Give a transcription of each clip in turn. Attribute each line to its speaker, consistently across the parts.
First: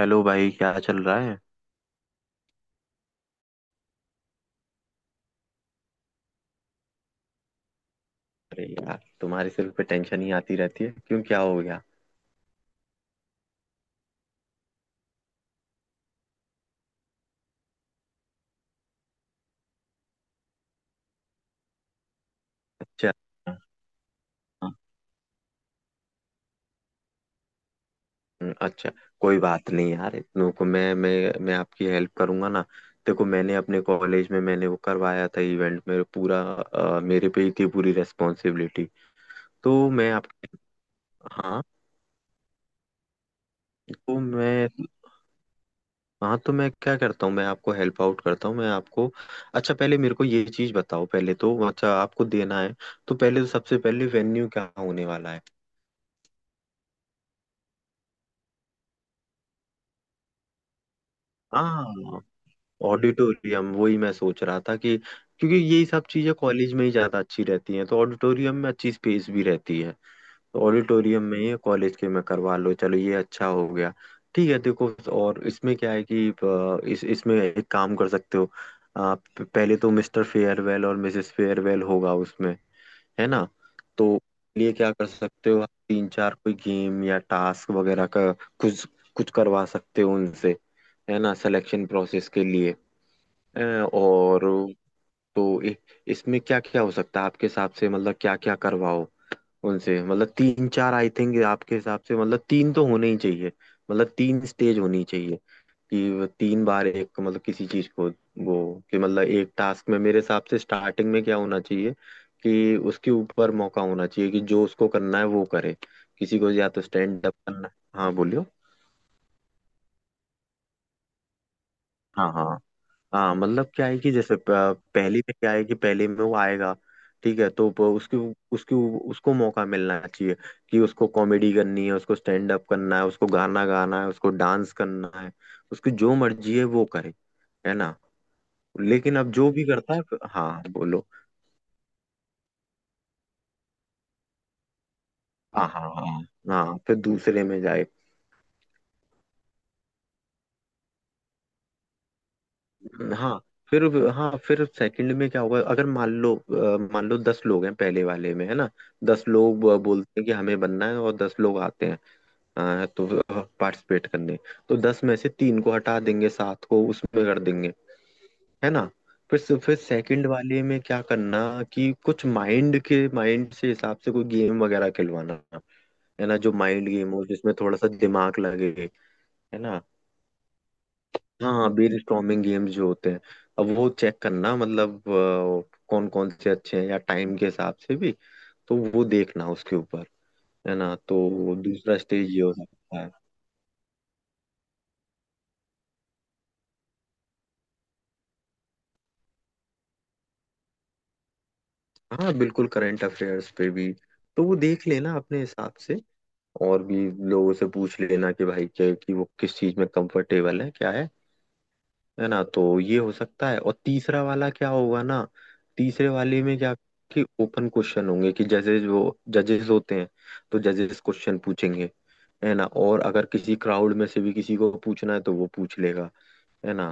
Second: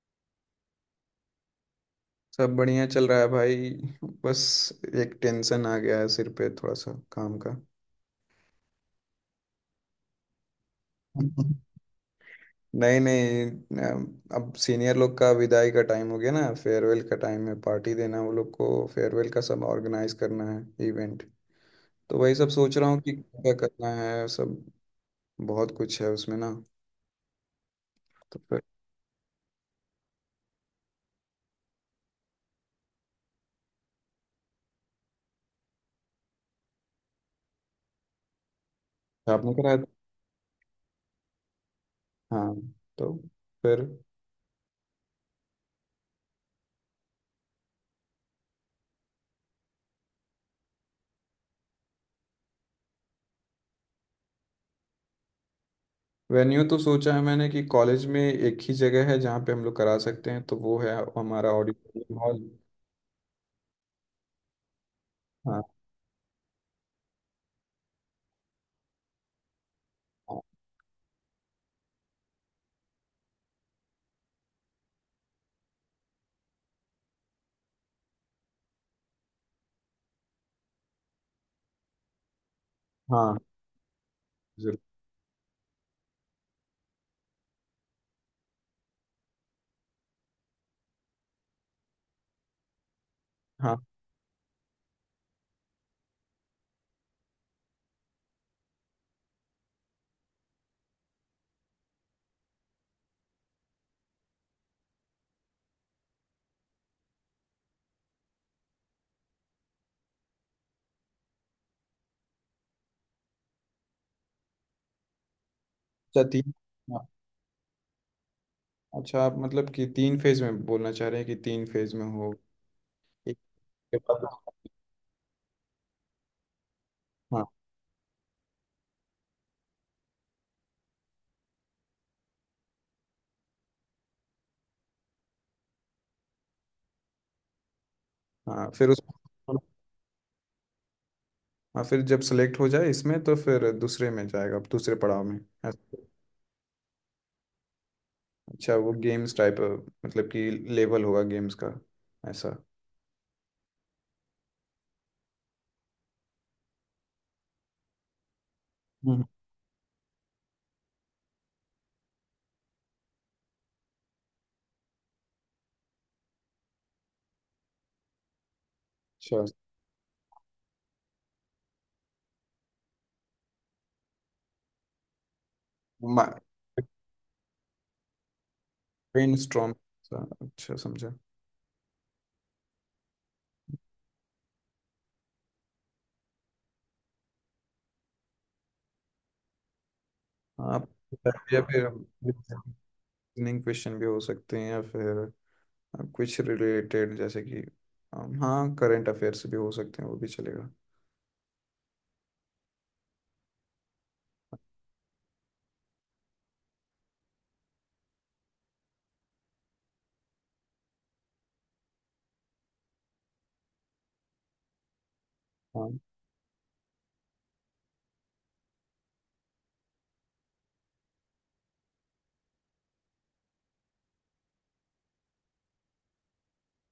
Speaker 1: Hello भाई, क्या चल रहा है।
Speaker 2: सब बढ़िया चल रहा है भाई। बस एक टेंशन आ गया है सिर पे थोड़ा सा काम का।
Speaker 1: अरे यार, तुम्हारे सिर पे टेंशन ही आती रहती है। क्यों, क्या हो गया?
Speaker 2: नहीं नहीं, अब सीनियर लोग का विदाई का टाइम हो गया ना। फेयरवेल का टाइम है, पार्टी देना वो लोग को, फेयरवेल का सब ऑर्गेनाइज करना है इवेंट। तो वही सब सोच रहा हूँ कि
Speaker 1: अच्छा।
Speaker 2: क्या करना है सब।
Speaker 1: हाँ।
Speaker 2: बहुत कुछ है उसमें ना। तो फिर
Speaker 1: अच्छा। कोई बात नहीं यार, इतनों को मैं आपकी हेल्प करूंगा ना। देखो, मैंने अपने कॉलेज में मैंने वो करवाया था इवेंट, मेरे पूरा मेरे पे ही थी पूरी रेस्पॉन्सिबिलिटी।
Speaker 2: आपने कराया
Speaker 1: तो
Speaker 2: था?
Speaker 1: मैं आपके। हाँ
Speaker 2: हाँ, तो फिर
Speaker 1: तो मैं। हाँ तो मैं क्या करता हूँ, मैं आपको हेल्प आउट करता हूँ, मैं आपको। अच्छा, पहले मेरे को ये चीज बताओ, पहले तो अच्छा आपको देना है तो पहले तो सबसे पहले वेन्यू क्या होने वाला है।
Speaker 2: वेन्यू तो सोचा है मैंने कि कॉलेज में एक ही जगह है जहाँ पे हम लोग करा सकते हैं, तो वो है हमारा ऑडिटोरियम
Speaker 1: हाँ,
Speaker 2: हॉल।
Speaker 1: ऑडिटोरियम वही मैं सोच रहा था कि क्योंकि
Speaker 2: हाँ।
Speaker 1: यही सब चीजें कॉलेज में ही ज्यादा अच्छी रहती हैं, तो ऑडिटोरियम में अच्छी स्पेस भी रहती है। तो ऑडिटोरियम में ही कॉलेज के में करवा लो, चलो ये अच्छा हो गया। ठीक है देखो, और इसमें क्या है कि इस इसमें एक काम कर सकते हो। आप पहले तो मिस्टर फेयरवेल और मिसेस फेयरवेल होगा उसमें, है
Speaker 2: हाँ।
Speaker 1: ना, तो लिए
Speaker 2: जरूर।
Speaker 1: क्या कर सकते हो आप तीन चार कोई गेम या टास्क वगैरह का, कुछ कुछ करवा सकते हो उनसे, है ना, सिलेक्शन प्रोसेस के लिए। अ,
Speaker 2: हाँ।
Speaker 1: और तो इसमें क्या क्या हो सकता है आपके हिसाब से, मतलब क्या क्या करवाओ उनसे, मतलब तीन चार आई थिंक आपके हिसाब से, मतलब तीन तो होने ही चाहिए, मतलब तीन स्टेज होनी चाहिए कि वो तीन बार एक, मतलब किसी चीज को वो, कि मतलब एक टास्क में मेरे हिसाब से स्टार्टिंग में क्या होना चाहिए, कि उसके ऊपर मौका होना चाहिए कि जो उसको करना है वो करे,
Speaker 2: अच्छा,
Speaker 1: किसी को
Speaker 2: तीन।
Speaker 1: या तो
Speaker 2: हाँ,
Speaker 1: स्टैंड अप करना। हाँ बोलियो।
Speaker 2: अच्छा, आप मतलब कि तीन फेज में बोलना चाह रहे हैं कि तीन फेज में हो
Speaker 1: हाँ, हाँ, हाँ,
Speaker 2: एक
Speaker 1: मतलब क्या
Speaker 2: के
Speaker 1: है कि जैसे
Speaker 2: बाद?
Speaker 1: पहली में क्या है कि पहले में वो आएगा, ठीक
Speaker 2: हाँ।
Speaker 1: है तो उसकी उसकी उसको मौका मिलना चाहिए कि उसको कॉमेडी करनी है, उसको स्टैंड अप करना है, उसको गाना गाना है, उसको डांस करना है, उसकी जो मर्जी है वो करे, है ना।
Speaker 2: हाँ फिर उस,
Speaker 1: लेकिन अब जो भी करता है हाँ बोलो।
Speaker 2: हाँ फिर जब सेलेक्ट हो जाए इसमें तो फिर दूसरे में जाएगा, दूसरे पड़ाव में।
Speaker 1: हाँ, हाँ,
Speaker 2: ऐसा।
Speaker 1: हाँ, हाँ फिर दूसरे में जाए।
Speaker 2: अच्छा, वो गेम्स टाइप, मतलब कि लेवल होगा गेम्स का, ऐसा।
Speaker 1: हाँ फिर हाँ फिर सेकंड में क्या होगा, अगर मान लो मान लो 10 लोग हैं पहले वाले में, है ना,
Speaker 2: हम्म।
Speaker 1: 10 लोग बोलते हैं कि हमें बनना है और 10 लोग आते हैं, तो पार्टिसिपेट करने, तो 10 में से तीन को हटा देंगे, सात को उसमें कर देंगे, है ना।
Speaker 2: अच्छा।
Speaker 1: फिर सेकंड वाले में क्या करना, कि कुछ माइंड के, माइंड से हिसाब से कोई गेम वगैरह खिलवाना, है ना, जो माइंड गेम हो जिसमें थोड़ा सा दिमाग लगे,
Speaker 2: ब्रेन
Speaker 1: है
Speaker 2: स्ट्रॉम।
Speaker 1: ना।
Speaker 2: अच्छा समझा।
Speaker 1: हाँ, बीयर स्टॉर्मिंग गेम्स जो होते हैं, अब वो चेक करना, मतलब कौन कौन से अच्छे हैं या टाइम के हिसाब से भी, तो वो देखना उसके ऊपर,
Speaker 2: हाँ,
Speaker 1: है ना,
Speaker 2: आप,
Speaker 1: तो
Speaker 2: या फिर
Speaker 1: दूसरा स्टेज ये हो
Speaker 2: रीजनिंग
Speaker 1: सकता है।
Speaker 2: क्वेश्चन भी हो सकते हैं, या फिर अब कुछ रिलेटेड जैसे कि, हाँ, करंट अफेयर्स भी हो सकते हैं, वो भी चलेगा।
Speaker 1: हाँ बिल्कुल, करंट अफेयर्स पे भी, तो वो देख लेना अपने हिसाब से और भी लोगों से पूछ लेना कि भाई क्या, कि वो किस चीज में कंफर्टेबल है, क्या है ना, तो ये हो सकता है। और तीसरा वाला क्या होगा ना,
Speaker 2: हाँ।
Speaker 1: तीसरे वाले में क्या, कि ओपन क्वेश्चन होंगे कि जजेस, वो जजेस होते हैं तो जजेस क्वेश्चन पूछेंगे, है ना, और अगर किसी क्राउड में से भी किसी को पूछना है तो वो पूछ लेगा, है ना।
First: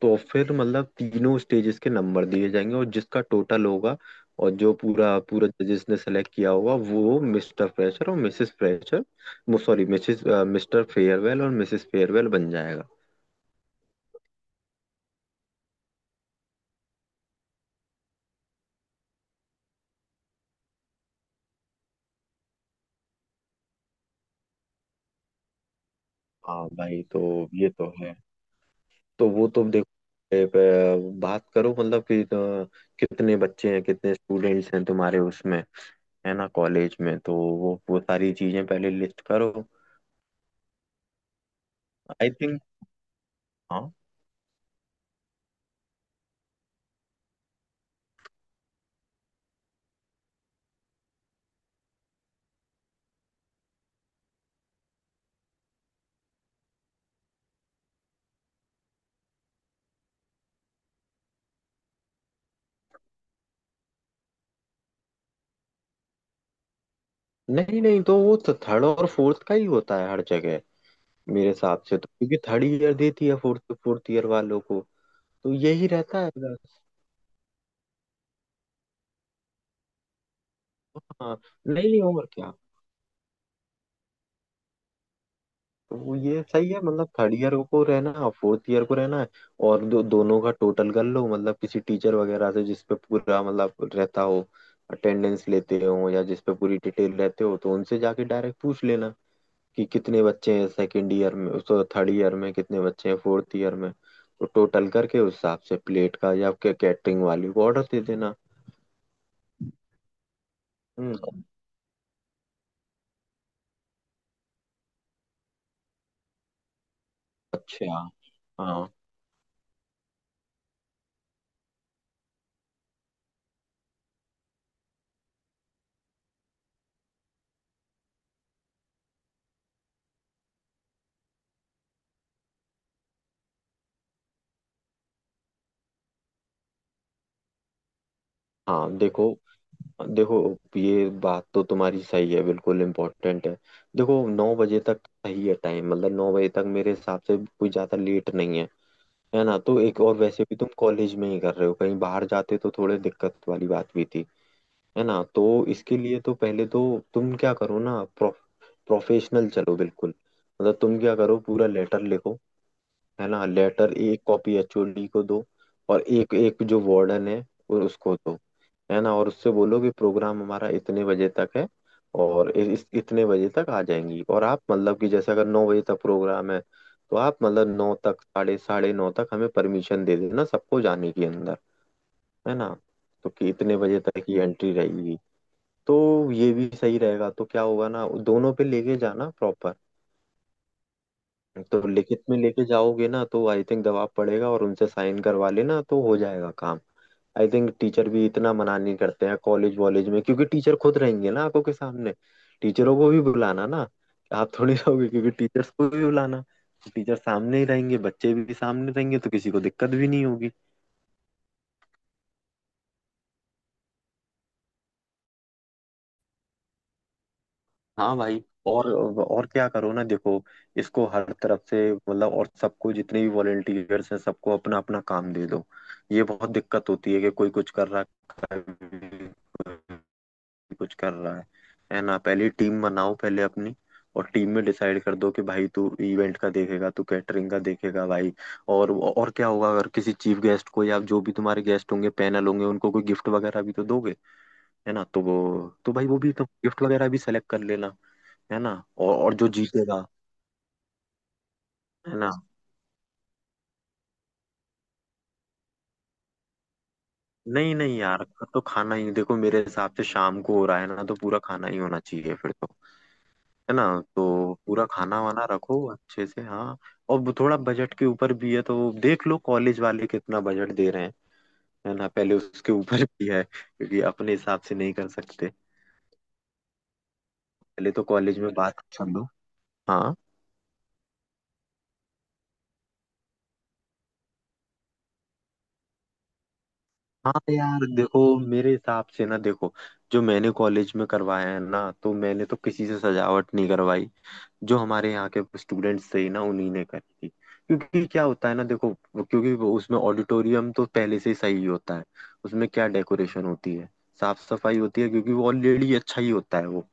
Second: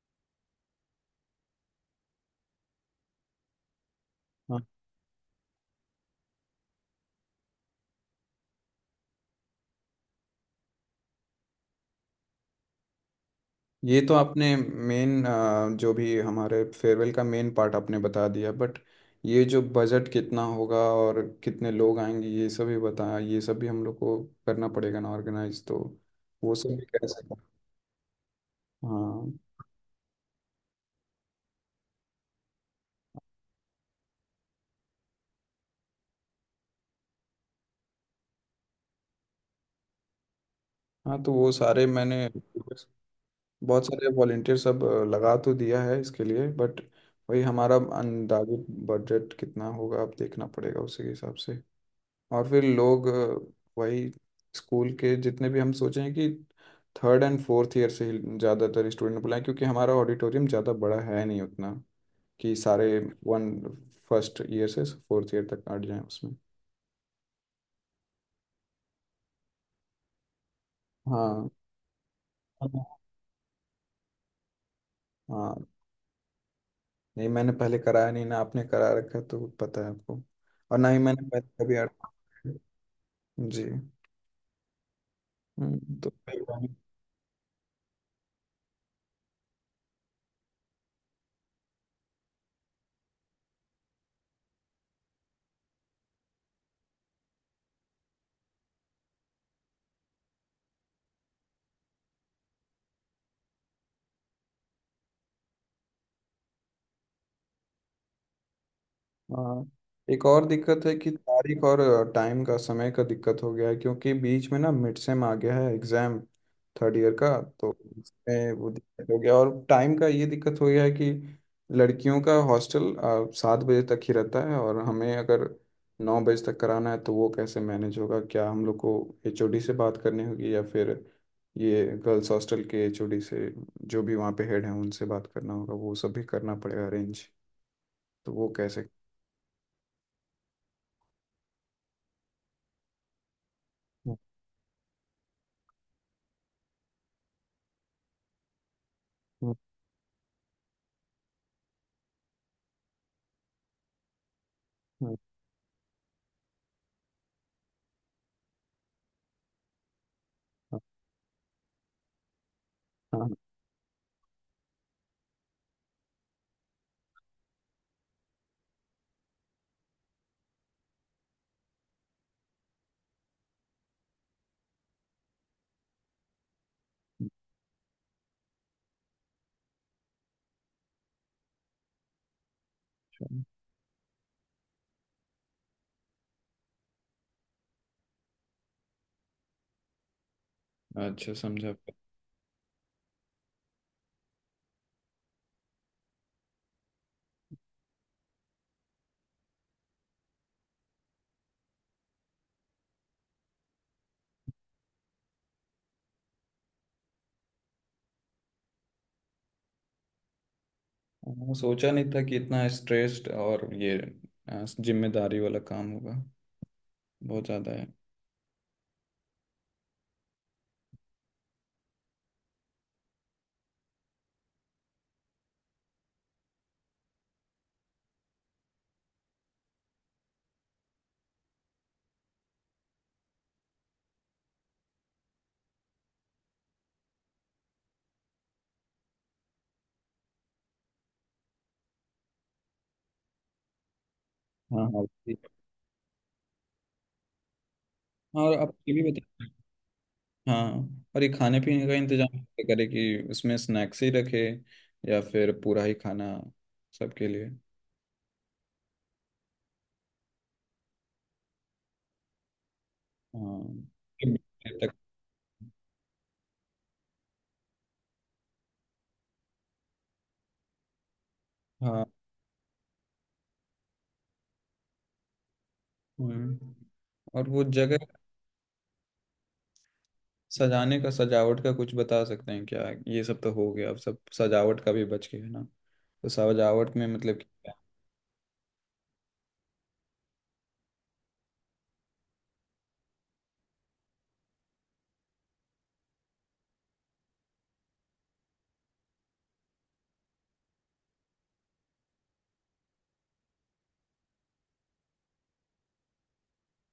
Speaker 1: तो फिर मतलब तीनों स्टेजेस के नंबर दिए जाएंगे और जिसका टोटल होगा, और
Speaker 2: हाँ,
Speaker 1: जो पूरा पूरा जजेस ने सेलेक्ट किया होगा, वो मिस्टर फ्रेशर और Mrs fresher, sorry Mrs, Mr farewell और मिसेस फेयरवेल बन जाएगा।
Speaker 2: ये तो आपने मेन, जो भी हमारे फेयरवेल का मेन पार्ट आपने बता दिया, बट ये जो बजट कितना होगा और कितने लोग आएंगे, ये सब भी बताया, ये सब भी हम लोग को करना पड़ेगा ना ऑर्गेनाइज, तो वो
Speaker 1: हाँ
Speaker 2: सब भी
Speaker 1: भाई,
Speaker 2: कैसे?
Speaker 1: तो ये तो है, तो
Speaker 2: हाँ।
Speaker 1: वो तुम देखो, बात करो मतलब कि कितने बच्चे हैं, कितने स्टूडेंट्स हैं तुम्हारे उसमें, है ना, कॉलेज में, तो वो सारी चीजें पहले लिस्ट करो,
Speaker 2: हाँ तो वो सारे मैंने,
Speaker 1: आई थिंक।
Speaker 2: बहुत
Speaker 1: हाँ।
Speaker 2: सारे वॉलेंटियर सब लगा तो दिया है इसके लिए, बट वही हमारा अंदाजी बजट कितना होगा अब देखना पड़ेगा, उसी के हिसाब से। और फिर लोग वही स्कूल के जितने भी हम सोचे हैं कि थर्ड एंड फोर्थ ईयर से ही ज़्यादातर स्टूडेंट बुलाएं क्योंकि हमारा ऑडिटोरियम ज़्यादा बड़ा है नहीं उतना, कि सारे वन, फर्स्ट ईयर से फोर्थ ईयर तक अट जाएं उसमें।
Speaker 1: नहीं नहीं, तो वो थर्ड और फोर्थ का ही होता है हर जगह, मेरे
Speaker 2: हाँ।
Speaker 1: हिसाब से, तो क्योंकि थर्ड ईयर देती है फोर्थ फोर्थ ईयर वालों को, तो
Speaker 2: हाँ।
Speaker 1: यही रहता है बस।
Speaker 2: नहीं मैंने पहले कराया नहीं ना, आपने करा रखा है तो पता है आपको, और ना ही मैंने
Speaker 1: हाँ।
Speaker 2: पहले कभी।
Speaker 1: नहीं
Speaker 2: अट-
Speaker 1: नहीं, और क्या,
Speaker 2: जी। तो
Speaker 1: वो ये
Speaker 2: मेहरबानी।
Speaker 1: सही है, मतलब थर्ड ईयर को रहना फोर्थ ईयर को रहना है, और दोनों का टोटल कर लो, मतलब किसी टीचर वगैरह से जिस पे पूरा मतलब रहता हो, अटेंडेंस लेते हो या जिस पे पूरी डिटेल रहते हो, तो उनसे जाके डायरेक्ट पूछ लेना कि कितने बच्चे हैं सेकंड ईयर में, सो थर्ड ईयर में कितने बच्चे हैं, फोर्थ ईयर में, तो टोटल करके उस हिसाब से प्लेट का या कैटरिंग वाले को ऑर्डर दे देना।
Speaker 2: हाँ। एक और दिक्कत है कि
Speaker 1: हम्म।
Speaker 2: तारीख और टाइम का, समय का दिक्कत हो गया है क्योंकि बीच में ना मिड सेम आ गया है एग्जाम, थर्ड ईयर का। तो
Speaker 1: अच्छा।
Speaker 2: इसमें वो
Speaker 1: हाँ
Speaker 2: दिक्कत हो गया और टाइम का ये दिक्कत हो गया है कि लड़कियों का हॉस्टल 7 बजे तक ही रहता है, और हमें अगर 9 बजे तक कराना है तो वो कैसे मैनेज होगा? क्या हम लोग को एचओडी से बात करनी होगी, या फिर ये गर्ल्स हॉस्टल के एचओडी से, जो भी वहाँ पे हेड हैं उनसे बात करना होगा, वो सब भी करना पड़ेगा अरेंज। तो वो कैसे?
Speaker 1: हाँ। देखो देखो, ये बात तो तुम्हारी सही है, बिल्कुल इम्पोर्टेंट है। देखो, 9 बजे तक सही है टाइम, मतलब 9 बजे तक मेरे हिसाब से कोई ज्यादा लेट नहीं है, है ना, तो एक, और वैसे भी तुम कॉलेज में ही कर रहे हो, कहीं बाहर जाते तो थोड़े दिक्कत वाली बात भी थी, है
Speaker 2: हाँ,
Speaker 1: ना, तो इसके लिए तो पहले तो तुम क्या करो ना, प्रोफेशनल चलो बिल्कुल, मतलब तुम क्या करो पूरा लेटर लिखो, है
Speaker 2: हाँ,
Speaker 1: ना, लेटर एक कॉपी एचओडी को दो, और एक एक जो वार्डन है, और उसको दो, है ना, और उससे बोलो कि प्रोग्राम हमारा इतने बजे तक है, और इस इतने बजे तक आ जाएंगी, और आप मतलब कि जैसे अगर 9 बजे तक प्रोग्राम है तो आप मतलब 9 तक, साढ़े साढ़े नौ तक हमें परमिशन दे देना सबको जाने के अंदर, है ना, तो
Speaker 2: हाँ।
Speaker 1: कि इतने बजे तक ही एंट्री रहेगी, तो ये भी सही रहेगा, तो क्या होगा ना, दोनों पे लेके जाना प्रॉपर।
Speaker 2: अच्छा समझा।
Speaker 1: तो लिखित में लेके जाओगे ना तो आई थिंक दबाव पड़ेगा, और उनसे साइन करवा लेना तो हो जाएगा काम। आई थिंक टीचर भी इतना मना नहीं करते हैं कॉलेज वॉलेज में, क्योंकि टीचर खुद रहेंगे ना आंखों के सामने। टीचरों को भी बुलाना ना, आप थोड़ी रहोगे, क्योंकि टीचर्स को भी बुलाना, टीचर सामने ही रहेंगे, बच्चे भी सामने रहेंगे, तो किसी को दिक्कत भी नहीं होगी।
Speaker 2: हाँ, सोचा नहीं था कि इतना स्ट्रेस्ड और ये जिम्मेदारी वाला काम होगा। बहुत ज्यादा है।
Speaker 1: हाँ भाई। और क्या करो ना देखो, इसको हर तरफ से, मतलब और सबको जितने भी वॉलेंटियर्स हैं सबको अपना अपना काम दे दो। ये बहुत दिक्कत होती है कि कोई कुछ कर रहा है, कोई कुछ कर रहा है ना, पहले टीम बनाओ पहले अपनी। और टीम में डिसाइड कर दो कि भाई तू इवेंट का देखेगा, तू कैटरिंग का देखेगा भाई। और क्या होगा, अगर किसी चीफ गेस्ट को या जो भी तुम्हारे गेस्ट होंगे, पैनल होंगे, उनको कोई गिफ्ट वगैरह भी तो दोगे,
Speaker 2: हाँ।
Speaker 1: है
Speaker 2: हाँ
Speaker 1: ना, तो वो, तो भाई वो भी तो गिफ्ट वगैरह भी सेलेक्ट कर लेना,
Speaker 2: हाँ, और
Speaker 1: है
Speaker 2: आप
Speaker 1: ना,
Speaker 2: ये भी
Speaker 1: और
Speaker 2: बता।
Speaker 1: जो जीतेगा,
Speaker 2: हाँ, और ये खाने पीने का
Speaker 1: है
Speaker 2: इंतजाम
Speaker 1: ना।
Speaker 2: कैसे करें, कि उसमें स्नैक्स ही रखे, या फिर पूरा ही खाना सबके लिए।
Speaker 1: नहीं नहीं यार, तो खाना ही देखो, मेरे हिसाब से शाम को हो रहा है ना, तो पूरा खाना ही होना चाहिए फिर तो,
Speaker 2: हाँ।
Speaker 1: है ना, तो पूरा
Speaker 2: तक।
Speaker 1: खाना वाना रखो अच्छे से। हाँ। और वो थोड़ा बजट के ऊपर भी है, तो देख लो कॉलेज वाले कितना बजट दे रहे हैं, है ना,
Speaker 2: हाँ।
Speaker 1: पहले उसके ऊपर भी है क्योंकि अपने हिसाब से नहीं कर सकते,
Speaker 2: हम्म। और वो
Speaker 1: पहले तो
Speaker 2: जगह
Speaker 1: कॉलेज में बात कर लो। हाँ
Speaker 2: सजाने का, सजावट का कुछ बता सकते हैं क्या? ये सब तो हो गया, अब सब सजावट का भी बच गया है ना, तो सजावट में मतलब
Speaker 1: हाँ
Speaker 2: कि-
Speaker 1: यार, देखो, मेरे हिसाब से ना, देखो, जो मैंने कॉलेज में करवाया है ना, तो मैंने तो किसी से सजावट नहीं करवाई। जो हमारे यहाँ के स्टूडेंट्स थे ना उन्हीं ने करी थी, क्योंकि क्या होता है ना देखो, क्योंकि वो उसमें ऑडिटोरियम तो पहले से ही सही होता है, उसमें क्या डेकोरेशन होती है, साफ सफाई होती है, क्योंकि वो ऑलरेडी अच्छा ही होता है वो,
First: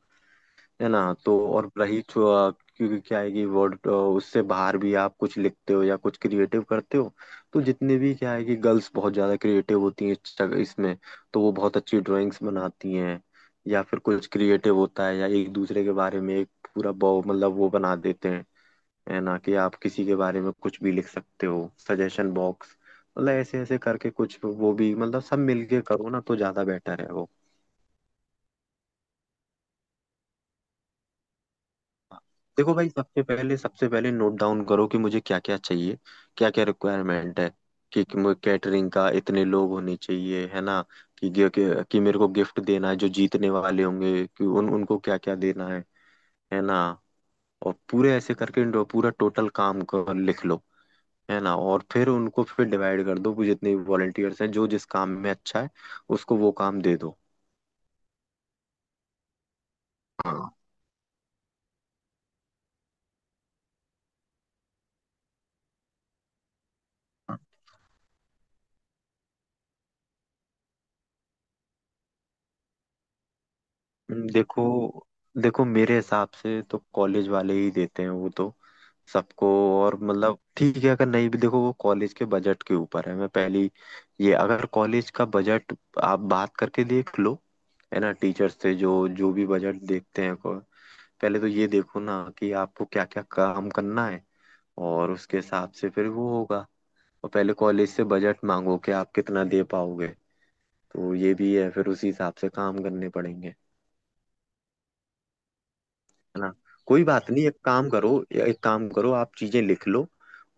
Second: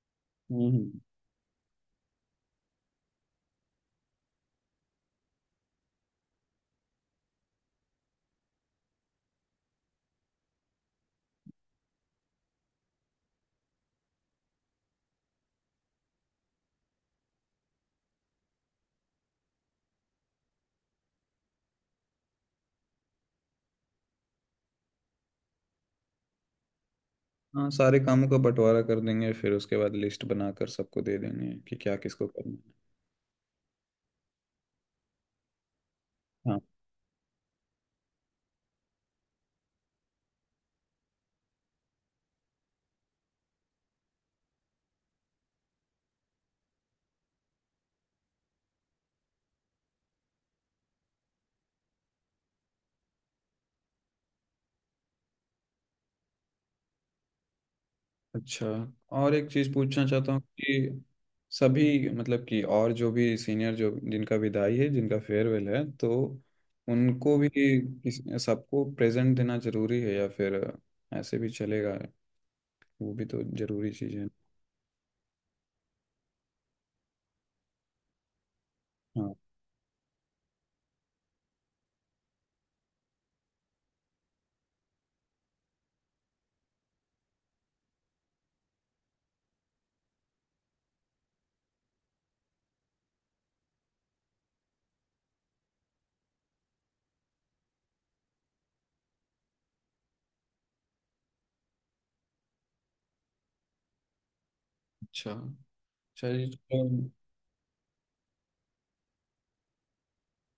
Speaker 2: हम्म।
Speaker 1: है
Speaker 2: हम्म।
Speaker 1: ना, तो और रही क्योंकि क्या है कि वर्ड उससे बाहर भी आप कुछ लिखते हो या कुछ क्रिएटिव करते हो। तो जितने भी क्या है कि गर्ल्स बहुत ज्यादा क्रिएटिव होती हैं इसमें, तो वो बहुत अच्छी ड्राइंग्स बनाती हैं, या फिर कुछ क्रिएटिव होता है या एक दूसरे के बारे में एक पूरा मतलब वो बना देते हैं, है ना, कि आप किसी के बारे में कुछ भी लिख सकते हो, सजेशन बॉक्स, मतलब ऐसे ऐसे करके कुछ, वो भी मतलब सब मिलके करो ना तो ज्यादा बेटर है वो।
Speaker 2: हाँ, सारे कामों का बंटवारा कर देंगे फिर उसके बाद लिस्ट बनाकर सबको दे देंगे कि क्या किसको करना है।
Speaker 1: देखो भाई, सबसे पहले नोट डाउन करो कि मुझे क्या क्या चाहिए, क्या
Speaker 2: हाँ।
Speaker 1: क्या रिक्वायरमेंट है, कि कैटरिंग का इतने लोग होने चाहिए, है ना, कि मेरे को गिफ्ट देना है जो जीतने वाले होंगे, कि उन उनको क्या क्या देना है ना, और पूरे ऐसे करके पूरा टोटल काम को लिख लो, है ना, और फिर उनको फिर डिवाइड कर दो कि जितने भी वॉलंटियर्स हैं जो जिस काम में अच्छा है, उसको वो काम दे दो।
Speaker 2: अच्छा, और एक चीज़ पूछना चाहता हूँ
Speaker 1: हाँ।
Speaker 2: कि सभी मतलब कि, और जो भी सीनियर जो जिनका विदाई है, जिनका फेयरवेल है, तो उनको भी सबको प्रेजेंट देना जरूरी है या फिर ऐसे भी चलेगा? वो भी तो जरूरी चीज़ है।
Speaker 1: देखो, देखो मेरे हिसाब से तो कॉलेज वाले ही देते हैं वो तो
Speaker 2: हाँ।
Speaker 1: सबको, और मतलब ठीक है, अगर नहीं भी, देखो वो कॉलेज के बजट के ऊपर है, मैं पहली, ये अगर कॉलेज का बजट, आप बात करके देख लो, है ना, टीचर से जो जो भी बजट देखते हैं पहले तो ये देखो ना कि आपको क्या क्या काम करना है, और उसके हिसाब से फिर वो होगा, और पहले कॉलेज से बजट मांगो कि आप कितना दे पाओगे, तो ये भी है फिर उसी हिसाब से काम करने पड़ेंगे,
Speaker 2: अच्छा,
Speaker 1: है
Speaker 2: चलिए
Speaker 1: ना।
Speaker 2: तो।
Speaker 1: कोई बात नहीं, एक काम करो, या एक काम करो आप चीजें लिख लो,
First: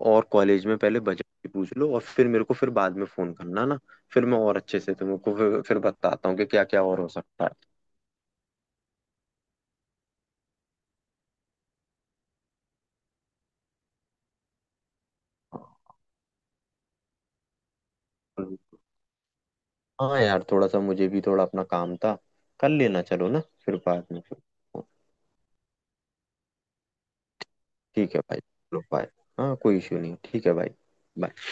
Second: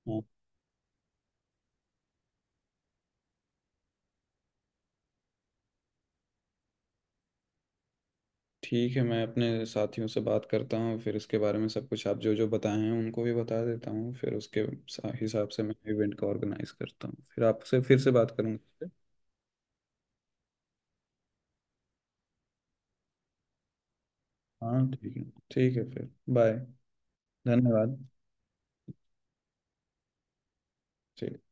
Speaker 2: हाँ,
Speaker 1: और कॉलेज में पहले बजट की पूछ लो और फिर मेरे को फिर बाद में फोन करना ना, फिर मैं और अच्छे से तुमको फिर बताता हूँ कि क्या क्या और हो सकता है।
Speaker 2: ठीक है, मैं अपने साथियों से बात करता हूँ फिर इसके बारे में, सब कुछ आप जो जो बताए हैं उनको भी बता देता हूँ, फिर उसके हिसाब से मैं इवेंट का ऑर्गेनाइज करता हूँ, फिर आपसे फिर से बात करूँगा।
Speaker 1: हाँ यार, थोड़ा सा मुझे भी थोड़ा अपना काम था, कर लेना चलो ना फिर बाद में फिर।
Speaker 2: हाँ, ठीक है। ठीक है, फिर बाय। धन्यवाद।
Speaker 1: ठीक है भाई, चलो बाय। हाँ, कोई इश्यू नहीं, ठीक है भाई।
Speaker 2: ठीक।
Speaker 1: Bye.